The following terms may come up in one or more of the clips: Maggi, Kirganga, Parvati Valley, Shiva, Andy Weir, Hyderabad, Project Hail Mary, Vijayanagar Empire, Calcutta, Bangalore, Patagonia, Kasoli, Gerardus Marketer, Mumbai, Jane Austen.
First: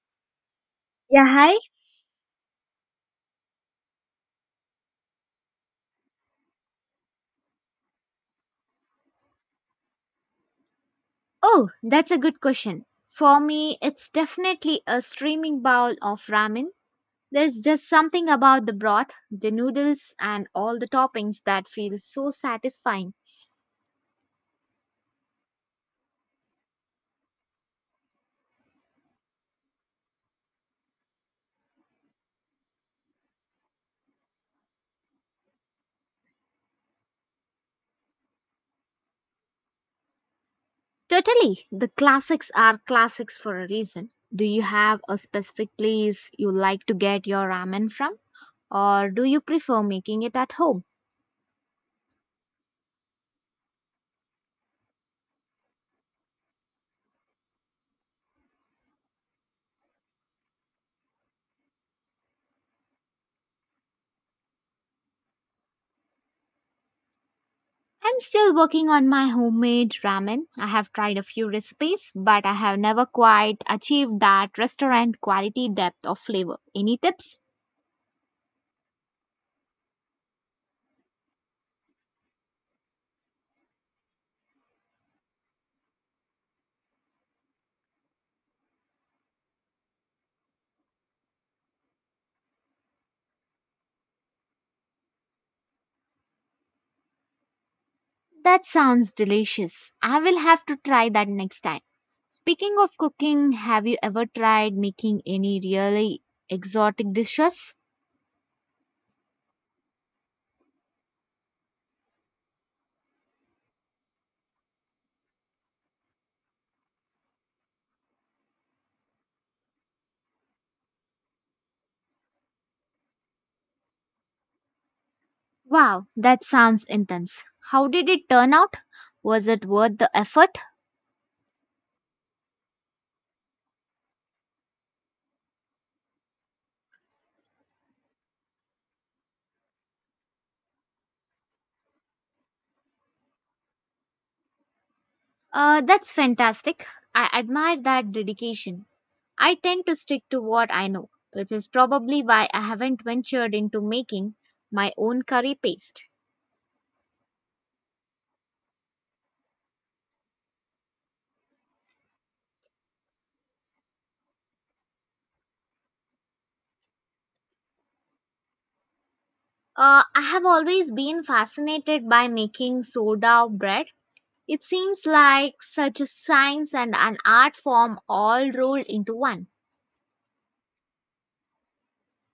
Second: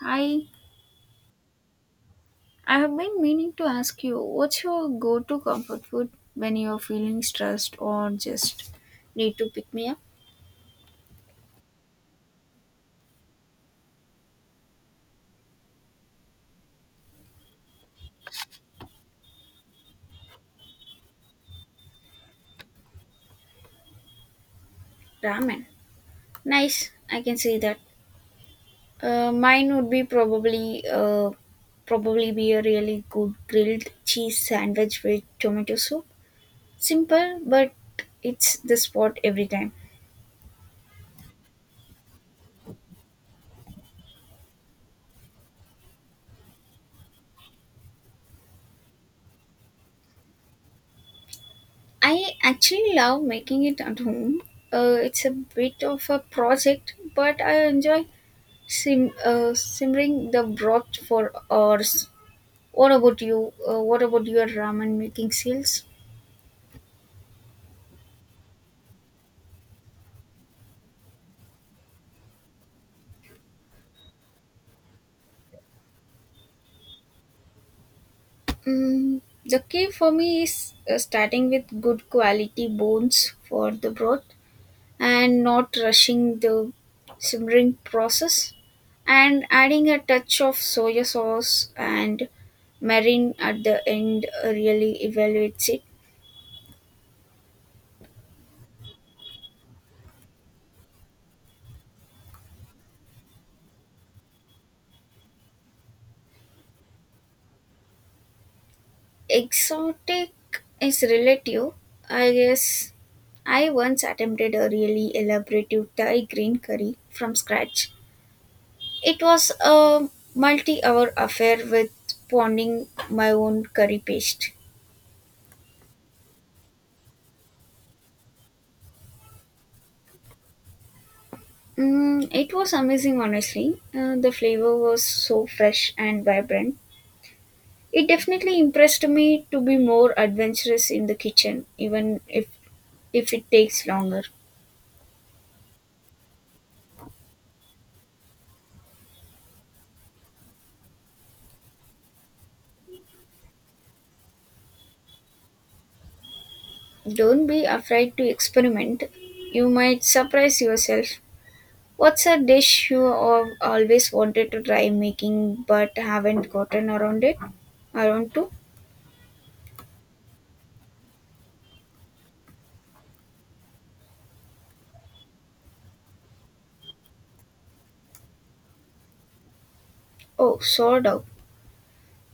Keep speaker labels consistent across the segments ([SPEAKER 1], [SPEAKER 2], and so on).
[SPEAKER 1] Hi,
[SPEAKER 2] Yeah, hi.
[SPEAKER 1] I have been meaning to ask you what's your go to comfort food when you're feeling stressed or just need to pick me up?
[SPEAKER 2] Oh, that's a good question. For me, it's definitely a steaming bowl of ramen. There's just something about the broth, the noodles, and all the toppings that feels so satisfying.
[SPEAKER 1] Ramen. Nice, I can see that. Mine would be probably probably be a really good grilled cheese sandwich with tomato soup. Simple, but it's the spot every time.
[SPEAKER 2] Totally, the classics are classics for a reason. Do you have a specific place you like to get your ramen from, or do you prefer making it at home?
[SPEAKER 1] I actually love making it at home. It's a bit of a project, but I enjoy simmering the broth for hours. What about you? What about your ramen making skills?
[SPEAKER 2] I'm still working on my homemade ramen. I have tried a few recipes, but I have never quite achieved that restaurant quality depth of flavor. Any tips?
[SPEAKER 1] Mm, the key for me is starting with good quality bones for the broth and not rushing the simmering process, and adding a touch of soya sauce and marine at the end really evaluates it.
[SPEAKER 2] That sounds delicious. I will have to try that next time. Speaking of cooking, have you ever tried making any really exotic dishes?
[SPEAKER 1] Exotic is relative. I guess I once attempted a really elaborate Thai green curry from scratch. It was a multi hour affair with pounding my own curry paste.
[SPEAKER 2] Wow, that sounds intense. How did it turn out? Was it worth the effort?
[SPEAKER 1] Mm, it was amazing, honestly. The flavor was so fresh and vibrant. It definitely impressed me to be more adventurous in the kitchen, even if it takes longer.
[SPEAKER 2] That's fantastic. I admire that dedication. I tend to stick to what I know, which is probably why I haven't ventured into making my own curry paste.
[SPEAKER 1] Don't be afraid to experiment. You might surprise yourself. What's a dish you have always wanted to try making but haven't gotten around it? Around to?
[SPEAKER 2] I have always been fascinated by making soda bread. It seems like such a science and an art form all rolled into one.
[SPEAKER 1] Oh, sourdough.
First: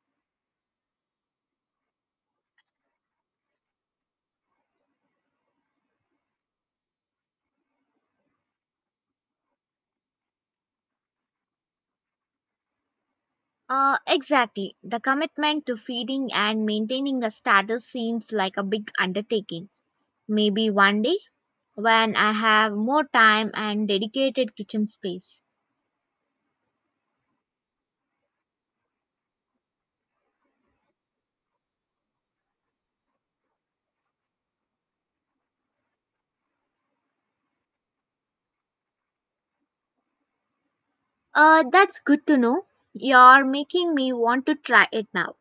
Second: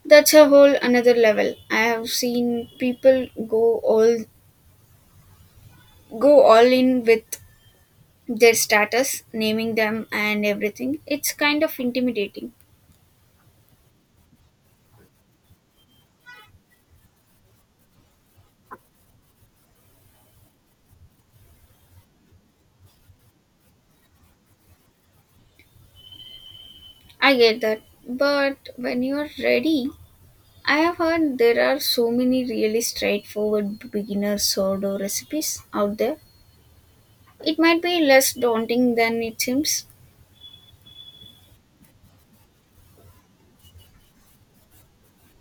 [SPEAKER 1] That's a whole another level. I have seen people go all in with their status, naming them and everything. It's kind of intimidating.
[SPEAKER 2] Exactly. The commitment to feeding and maintaining a status seems like a big undertaking. Maybe one day, when I have more time and dedicated kitchen space.
[SPEAKER 1] I get that. But when you're ready, I have heard there are so many really straightforward beginner sourdough recipes out there. It might be less daunting than it seems.
[SPEAKER 2] That's good to know. You're making me want to try it now.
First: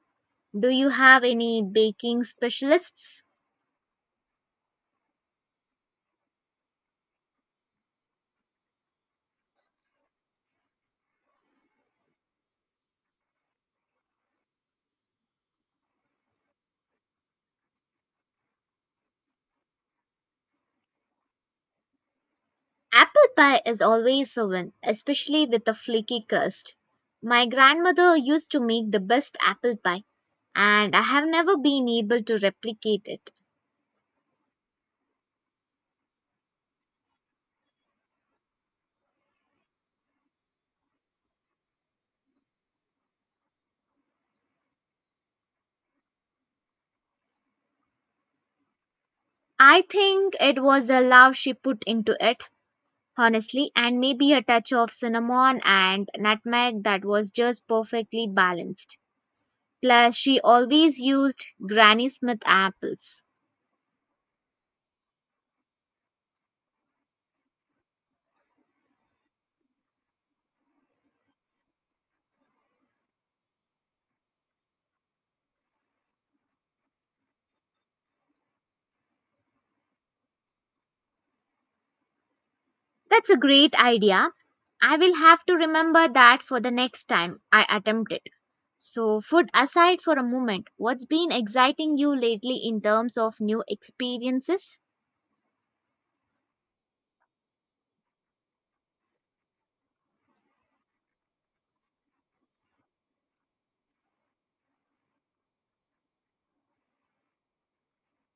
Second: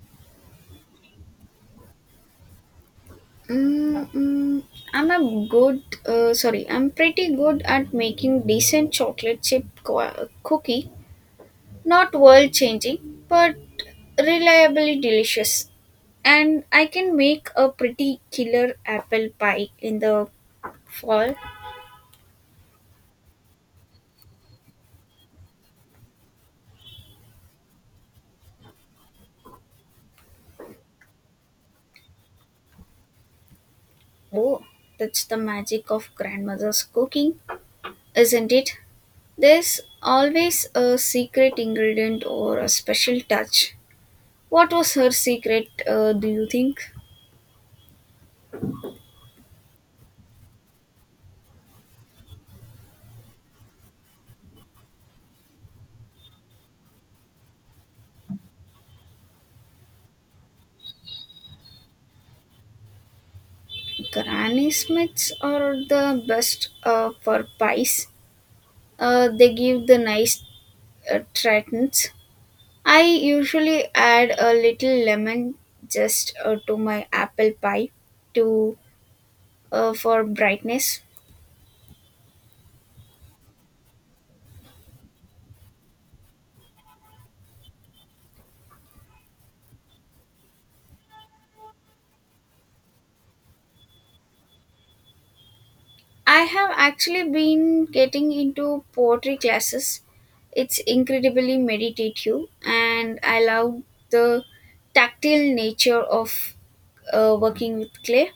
[SPEAKER 2] Do you have any baking specialists?
[SPEAKER 1] Mm, mm, I'm a I'm pretty good at making decent chocolate chip cookie. Not world changing, but reliably delicious. And I can make a pretty killer apple pie in the fall.
[SPEAKER 2] Apple pie is always a win, especially with a flaky crust. My grandmother used to make the best apple pie, and I have never been able to replicate it.
[SPEAKER 1] Oh, that's the magic of grandmother's cooking, isn't it? There's always a secret ingredient or a special touch. What was her secret, do you think?
[SPEAKER 2] I think it was the love she put into it, honestly, and maybe a touch of cinnamon and nutmeg that was just perfectly balanced. Plus, she always used Granny Smith apples.
[SPEAKER 1] Granny Smiths are the best for pies. They give the nice tritons. I usually add a little lemon just to my apple pie to for brightness.
[SPEAKER 2] That's a great idea. I will have to remember that for the next time I attempt it. So, food aside for a moment, what's been exciting you lately in terms of new experiences?
[SPEAKER 1] I have actually been getting into poetry classes. It's incredibly meditative, and I love the tactile nature of working with clay.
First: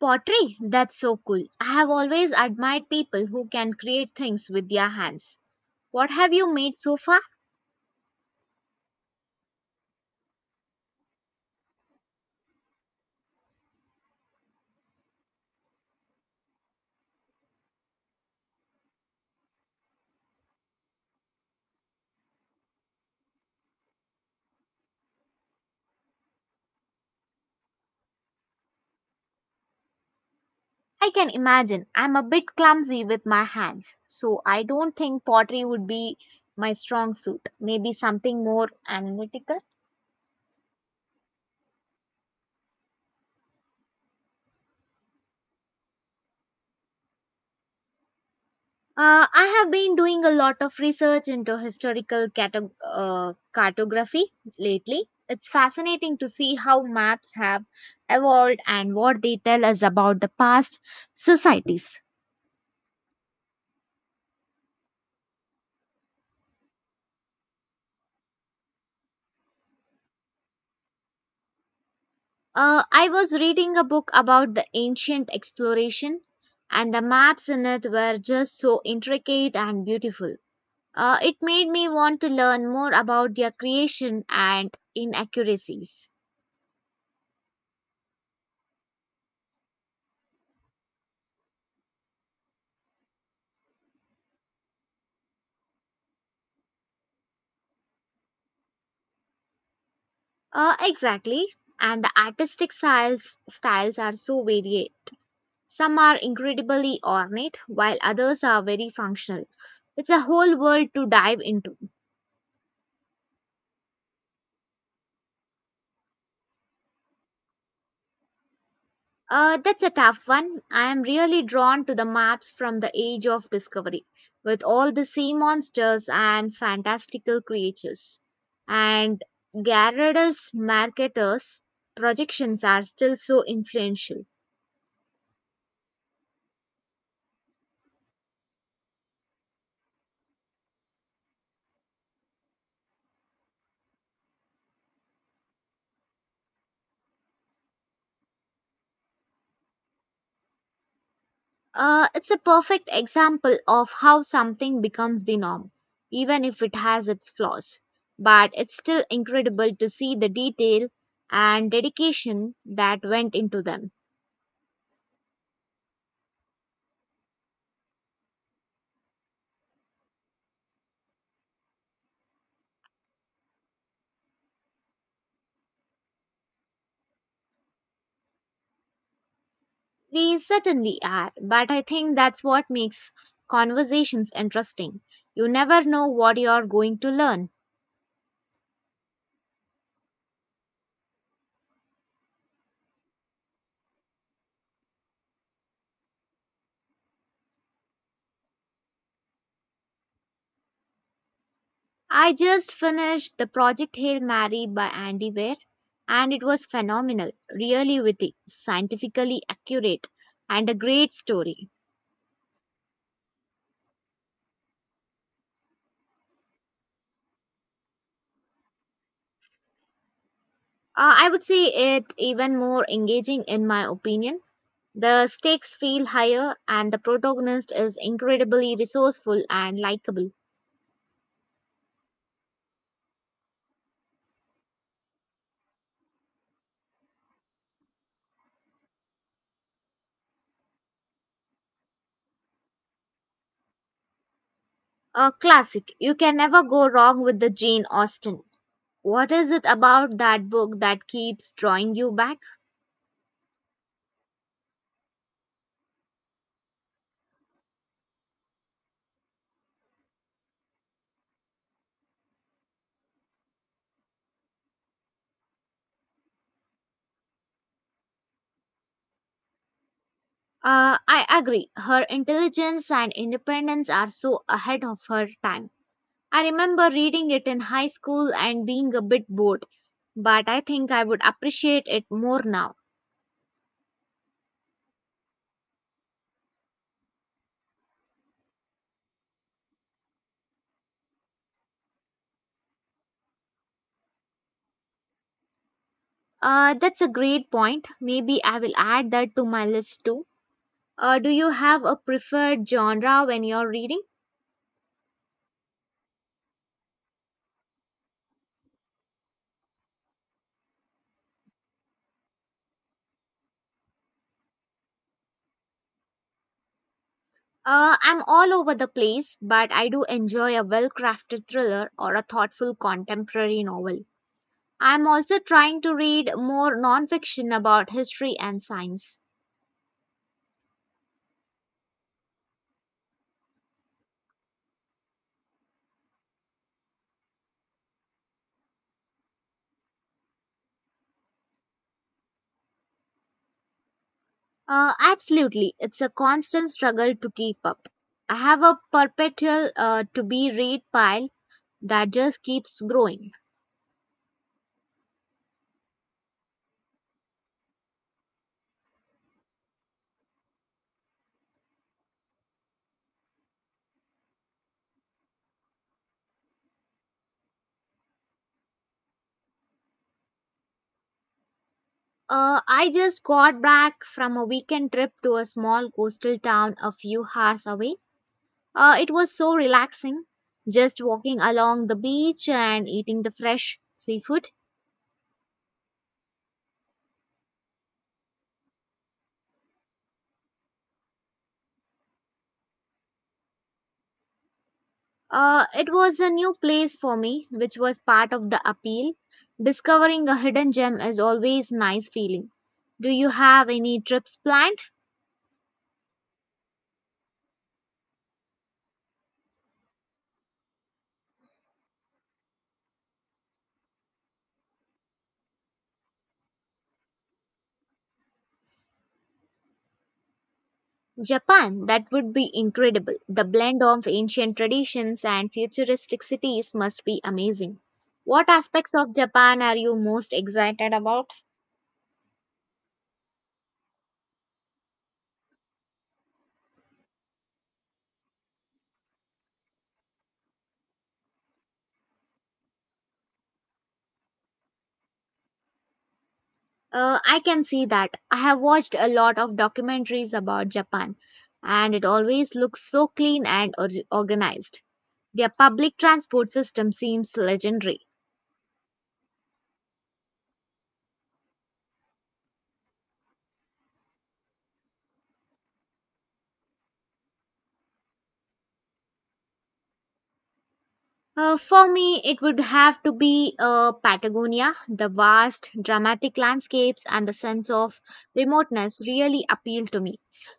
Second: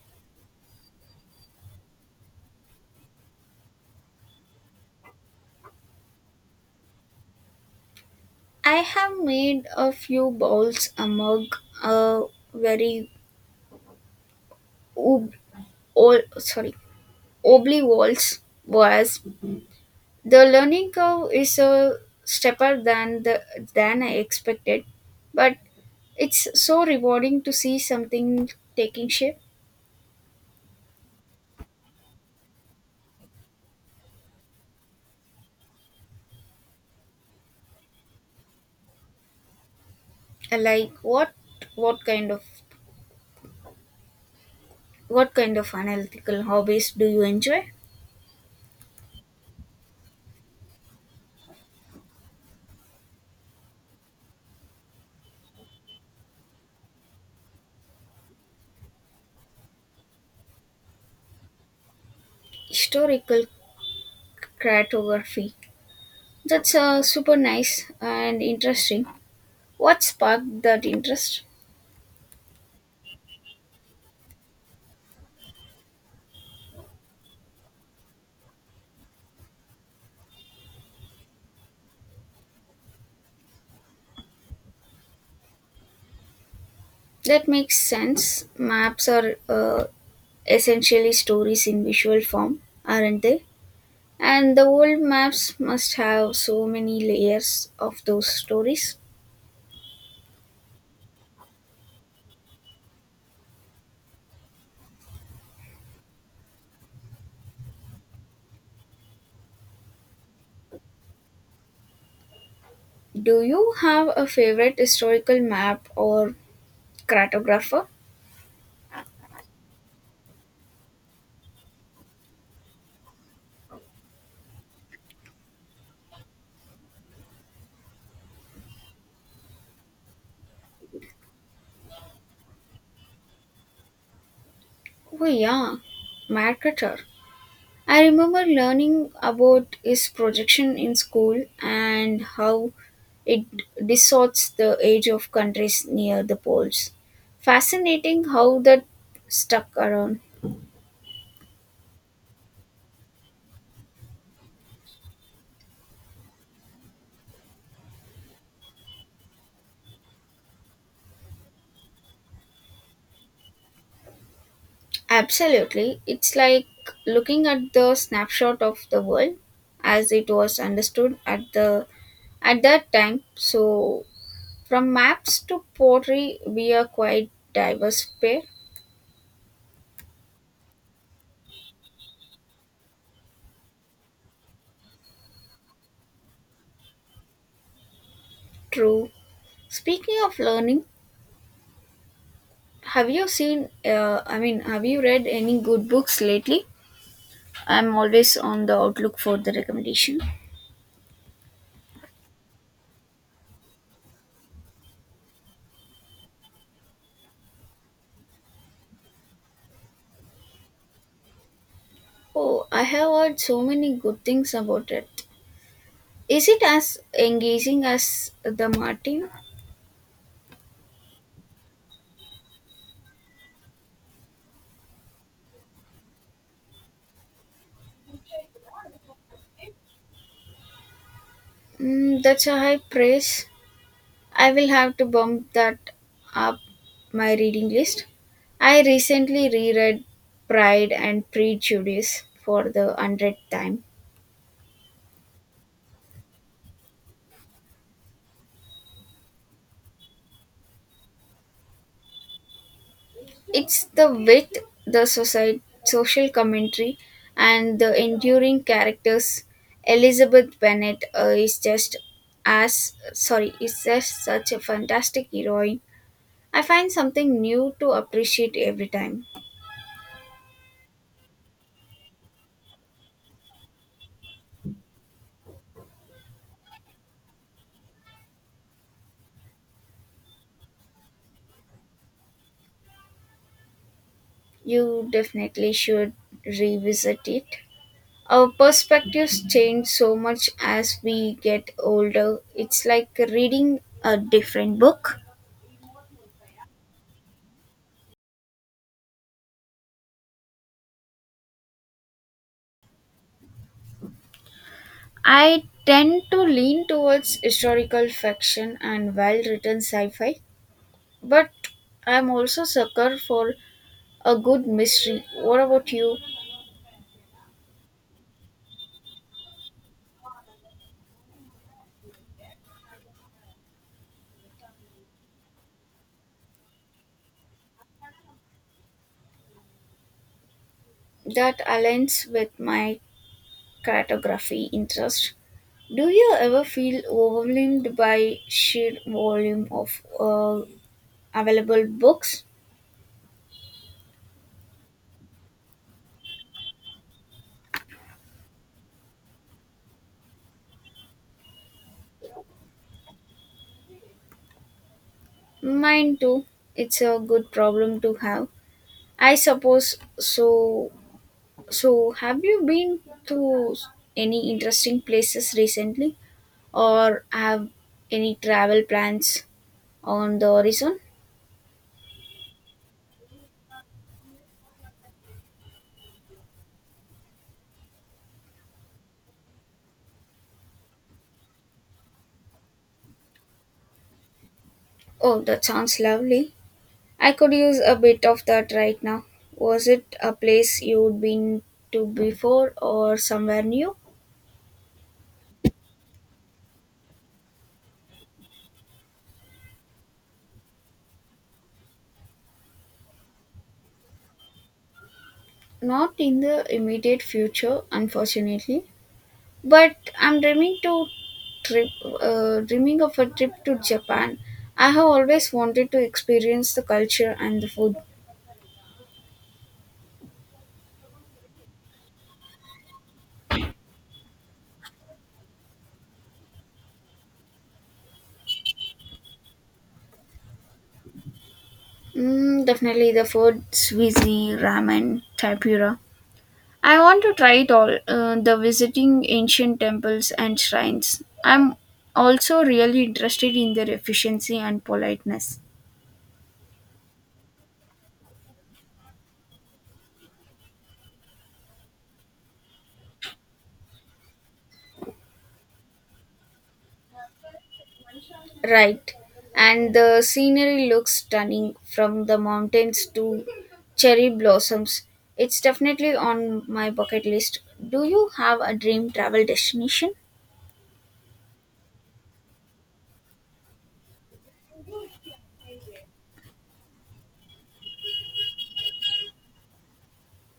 [SPEAKER 2] Pottery, that's so cool. I have always admired people who can create things with their hands. What have you made so far?
[SPEAKER 1] I have made a few bowls, a mug, a very ob- ol- sorry, oblong walls was. The learning curve is a stepper than the than I expected, but it's so rewarding to see something taking shape.
[SPEAKER 2] I can imagine. I'm a bit clumsy with my hands, so I don't think pottery would be my strong suit. Maybe something more analytical.
[SPEAKER 1] I Like what kind of what kind of analytical hobbies do you enjoy?
[SPEAKER 2] I have been doing a lot of research into historical cartography lately. It's fascinating to see how maps have evolved and what they tell us about the past societies.
[SPEAKER 1] Historical cartography. That's super nice and interesting. What sparked that interest?
[SPEAKER 2] I was reading a book about the ancient exploration, and the maps in it were just so intricate and beautiful. It made me want to learn more about their creation and inaccuracies.
[SPEAKER 1] That makes sense. Maps are essentially stories in visual form, aren't they? And the old maps must have so many layers of those stories.
[SPEAKER 2] Exactly. And the artistic styles are so varied. Some are incredibly ornate, while others are very functional. It's a whole world to dive into.
[SPEAKER 1] Do you have a favorite historical map or cartographer?
[SPEAKER 2] That's a tough one. I am really drawn to the maps from the Age of Discovery, with all the sea monsters and fantastical creatures. And Gerardus Marketer's projections are still so influential.
[SPEAKER 1] Oh, yeah, Mercator. I remember learning about his projection in school and how it distorts the age of countries near the poles. Fascinating how that stuck around.
[SPEAKER 2] It's a perfect example of how something becomes the norm, even if it has its flaws. But it's still incredible to see the detail and dedication that went into them.
[SPEAKER 1] Absolutely. It's like looking at the snapshot of the world as it was understood at the at that time. So from maps to pottery we are quite diverse pair.
[SPEAKER 2] We certainly are, but I think that's what makes conversations interesting. You never know what you're going to learn.
[SPEAKER 1] True. Speaking of learning, have you seen I mean have you read any good books lately? I'm always on the outlook for the recommendation.
[SPEAKER 2] I just finished the project Hail Mary by Andy Weir, and it was phenomenal, really witty, scientifically accurate, and a great story.
[SPEAKER 1] Oh, I have heard so many good things about it. Is it as engaging as the Martin?
[SPEAKER 2] I would say it even more engaging in my opinion. The stakes feel higher, and the protagonist is incredibly resourceful and likable.
[SPEAKER 1] Mm, that's a high praise. I will have to bump that up my reading list. I recently reread Pride and Prejudice for the hundredth time.
[SPEAKER 2] A classic. You can never go wrong with the Jane Austen. What is it about that book that keeps drawing you back?
[SPEAKER 1] It's the wit, the society, social commentary, and the enduring characters. Elizabeth Bennet is just such a fantastic heroine. I find something new to appreciate every time.
[SPEAKER 2] I agree. Her intelligence and independence are so ahead of her time. I remember reading it in high school and being a bit bored, but I think I would appreciate it more now.
[SPEAKER 1] You definitely should revisit it. Our perspectives change so much as we get older. It's like reading a different book.
[SPEAKER 2] That's a great point. Maybe I will add that to my list too. Do you have a preferred genre when you're reading?
[SPEAKER 1] I tend to lean towards historical fiction and well written sci fi, but I'm also sucker for a good mystery. What about you?
[SPEAKER 2] I'm all over the place, but I do enjoy a well crafted thriller or a thoughtful contemporary novel. I'm also trying to read more nonfiction about history and science.
[SPEAKER 1] That aligns with my cartography interest. Do you ever feel overwhelmed by sheer volume of available books.
[SPEAKER 2] Absolutely, it's a constant struggle to keep up. I have a perpetual to be read pile that just keeps growing.
[SPEAKER 1] Mine too. It's a good problem to have. I suppose so. So, have you been to any interesting places recently or have any travel plans on the horizon?
[SPEAKER 2] I just got back from a weekend trip to a small coastal town a few hours away. It was so relaxing, just walking along the beach and eating the fresh seafood.
[SPEAKER 1] Oh, that sounds lovely. I could use a bit of that right now. Was it a place you'd been to before or somewhere new?
[SPEAKER 2] It was a new place for me, which was part of the appeal. Discovering a hidden gem is always nice feeling. Do you have any trips planned?
[SPEAKER 1] Not in the immediate future, unfortunately. But I'm trip, dreaming of a trip to Japan. I have always wanted to experience the culture and the food.
[SPEAKER 2] Japan, that would be incredible. The blend of ancient traditions and futuristic cities must be amazing. What aspects of Japan are you most excited about?
[SPEAKER 1] Mm, definitely the food, sushi, ramen, tempura. I want to try it all. The visiting ancient temples and shrines. I'm also really interested in their efficiency and politeness.
[SPEAKER 2] I can see that. I have watched a lot of documentaries about Japan, and it always looks so clean and organized. Their public transport system seems legendary.
[SPEAKER 1] Right. And the scenery looks stunning from the mountains to cherry blossoms. It's definitely on my bucket list. Do you have a dream travel destination?
[SPEAKER 2] For me, it would have to be Patagonia. The vast, dramatic landscapes and the sense of remoteness really appeal to me.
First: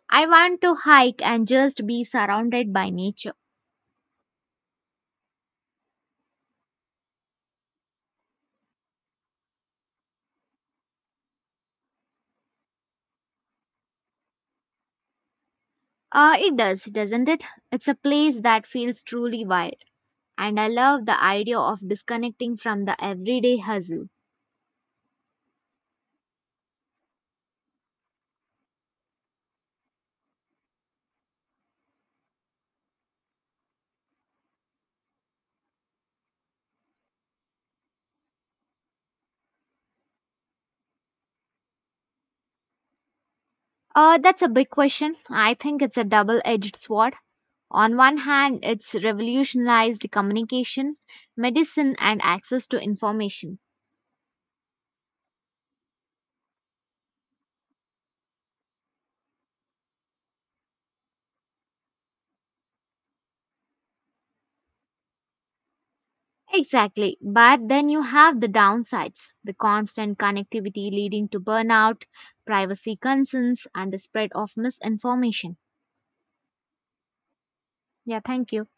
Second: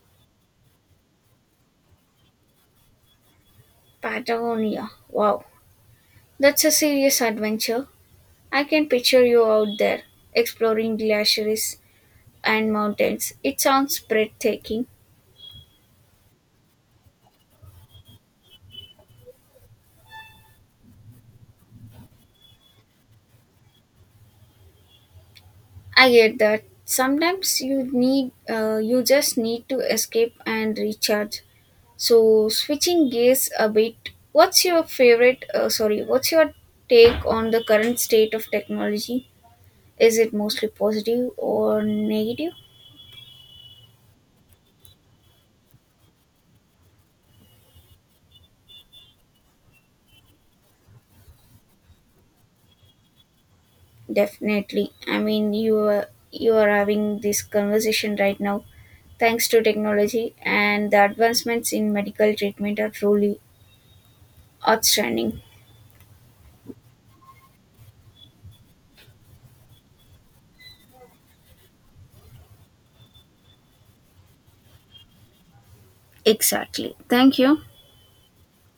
[SPEAKER 2] I want to hike and just be surrounded by nature.
[SPEAKER 1] Patagonia. Wow. That's a serious adventure. I can picture you out there exploring glaciers and mountains. It sounds breathtaking.
[SPEAKER 2] It does, doesn't it? It's a place that feels truly wild, and I love the idea of disconnecting from the everyday hustle.
[SPEAKER 1] I get that. Sometimes you just need to escape and recharge. So switching gears a bit, what's your take on the current state of technology? Is it mostly positive or negative?
[SPEAKER 2] That's a big question. I think it's a double edged sword. On one hand, it's revolutionized communication, medicine, and access to information.
[SPEAKER 1] Definitely. I mean, you are having this conversation right now thanks to technology, and the advancements in medical treatment are truly outstanding.
[SPEAKER 2] Exactly. But then you have the downsides the constant connectivity leading to burnout, privacy concerns, and the spread of misinformation.
[SPEAKER 1] Exactly. Thank you.
[SPEAKER 2] Yeah, thank you.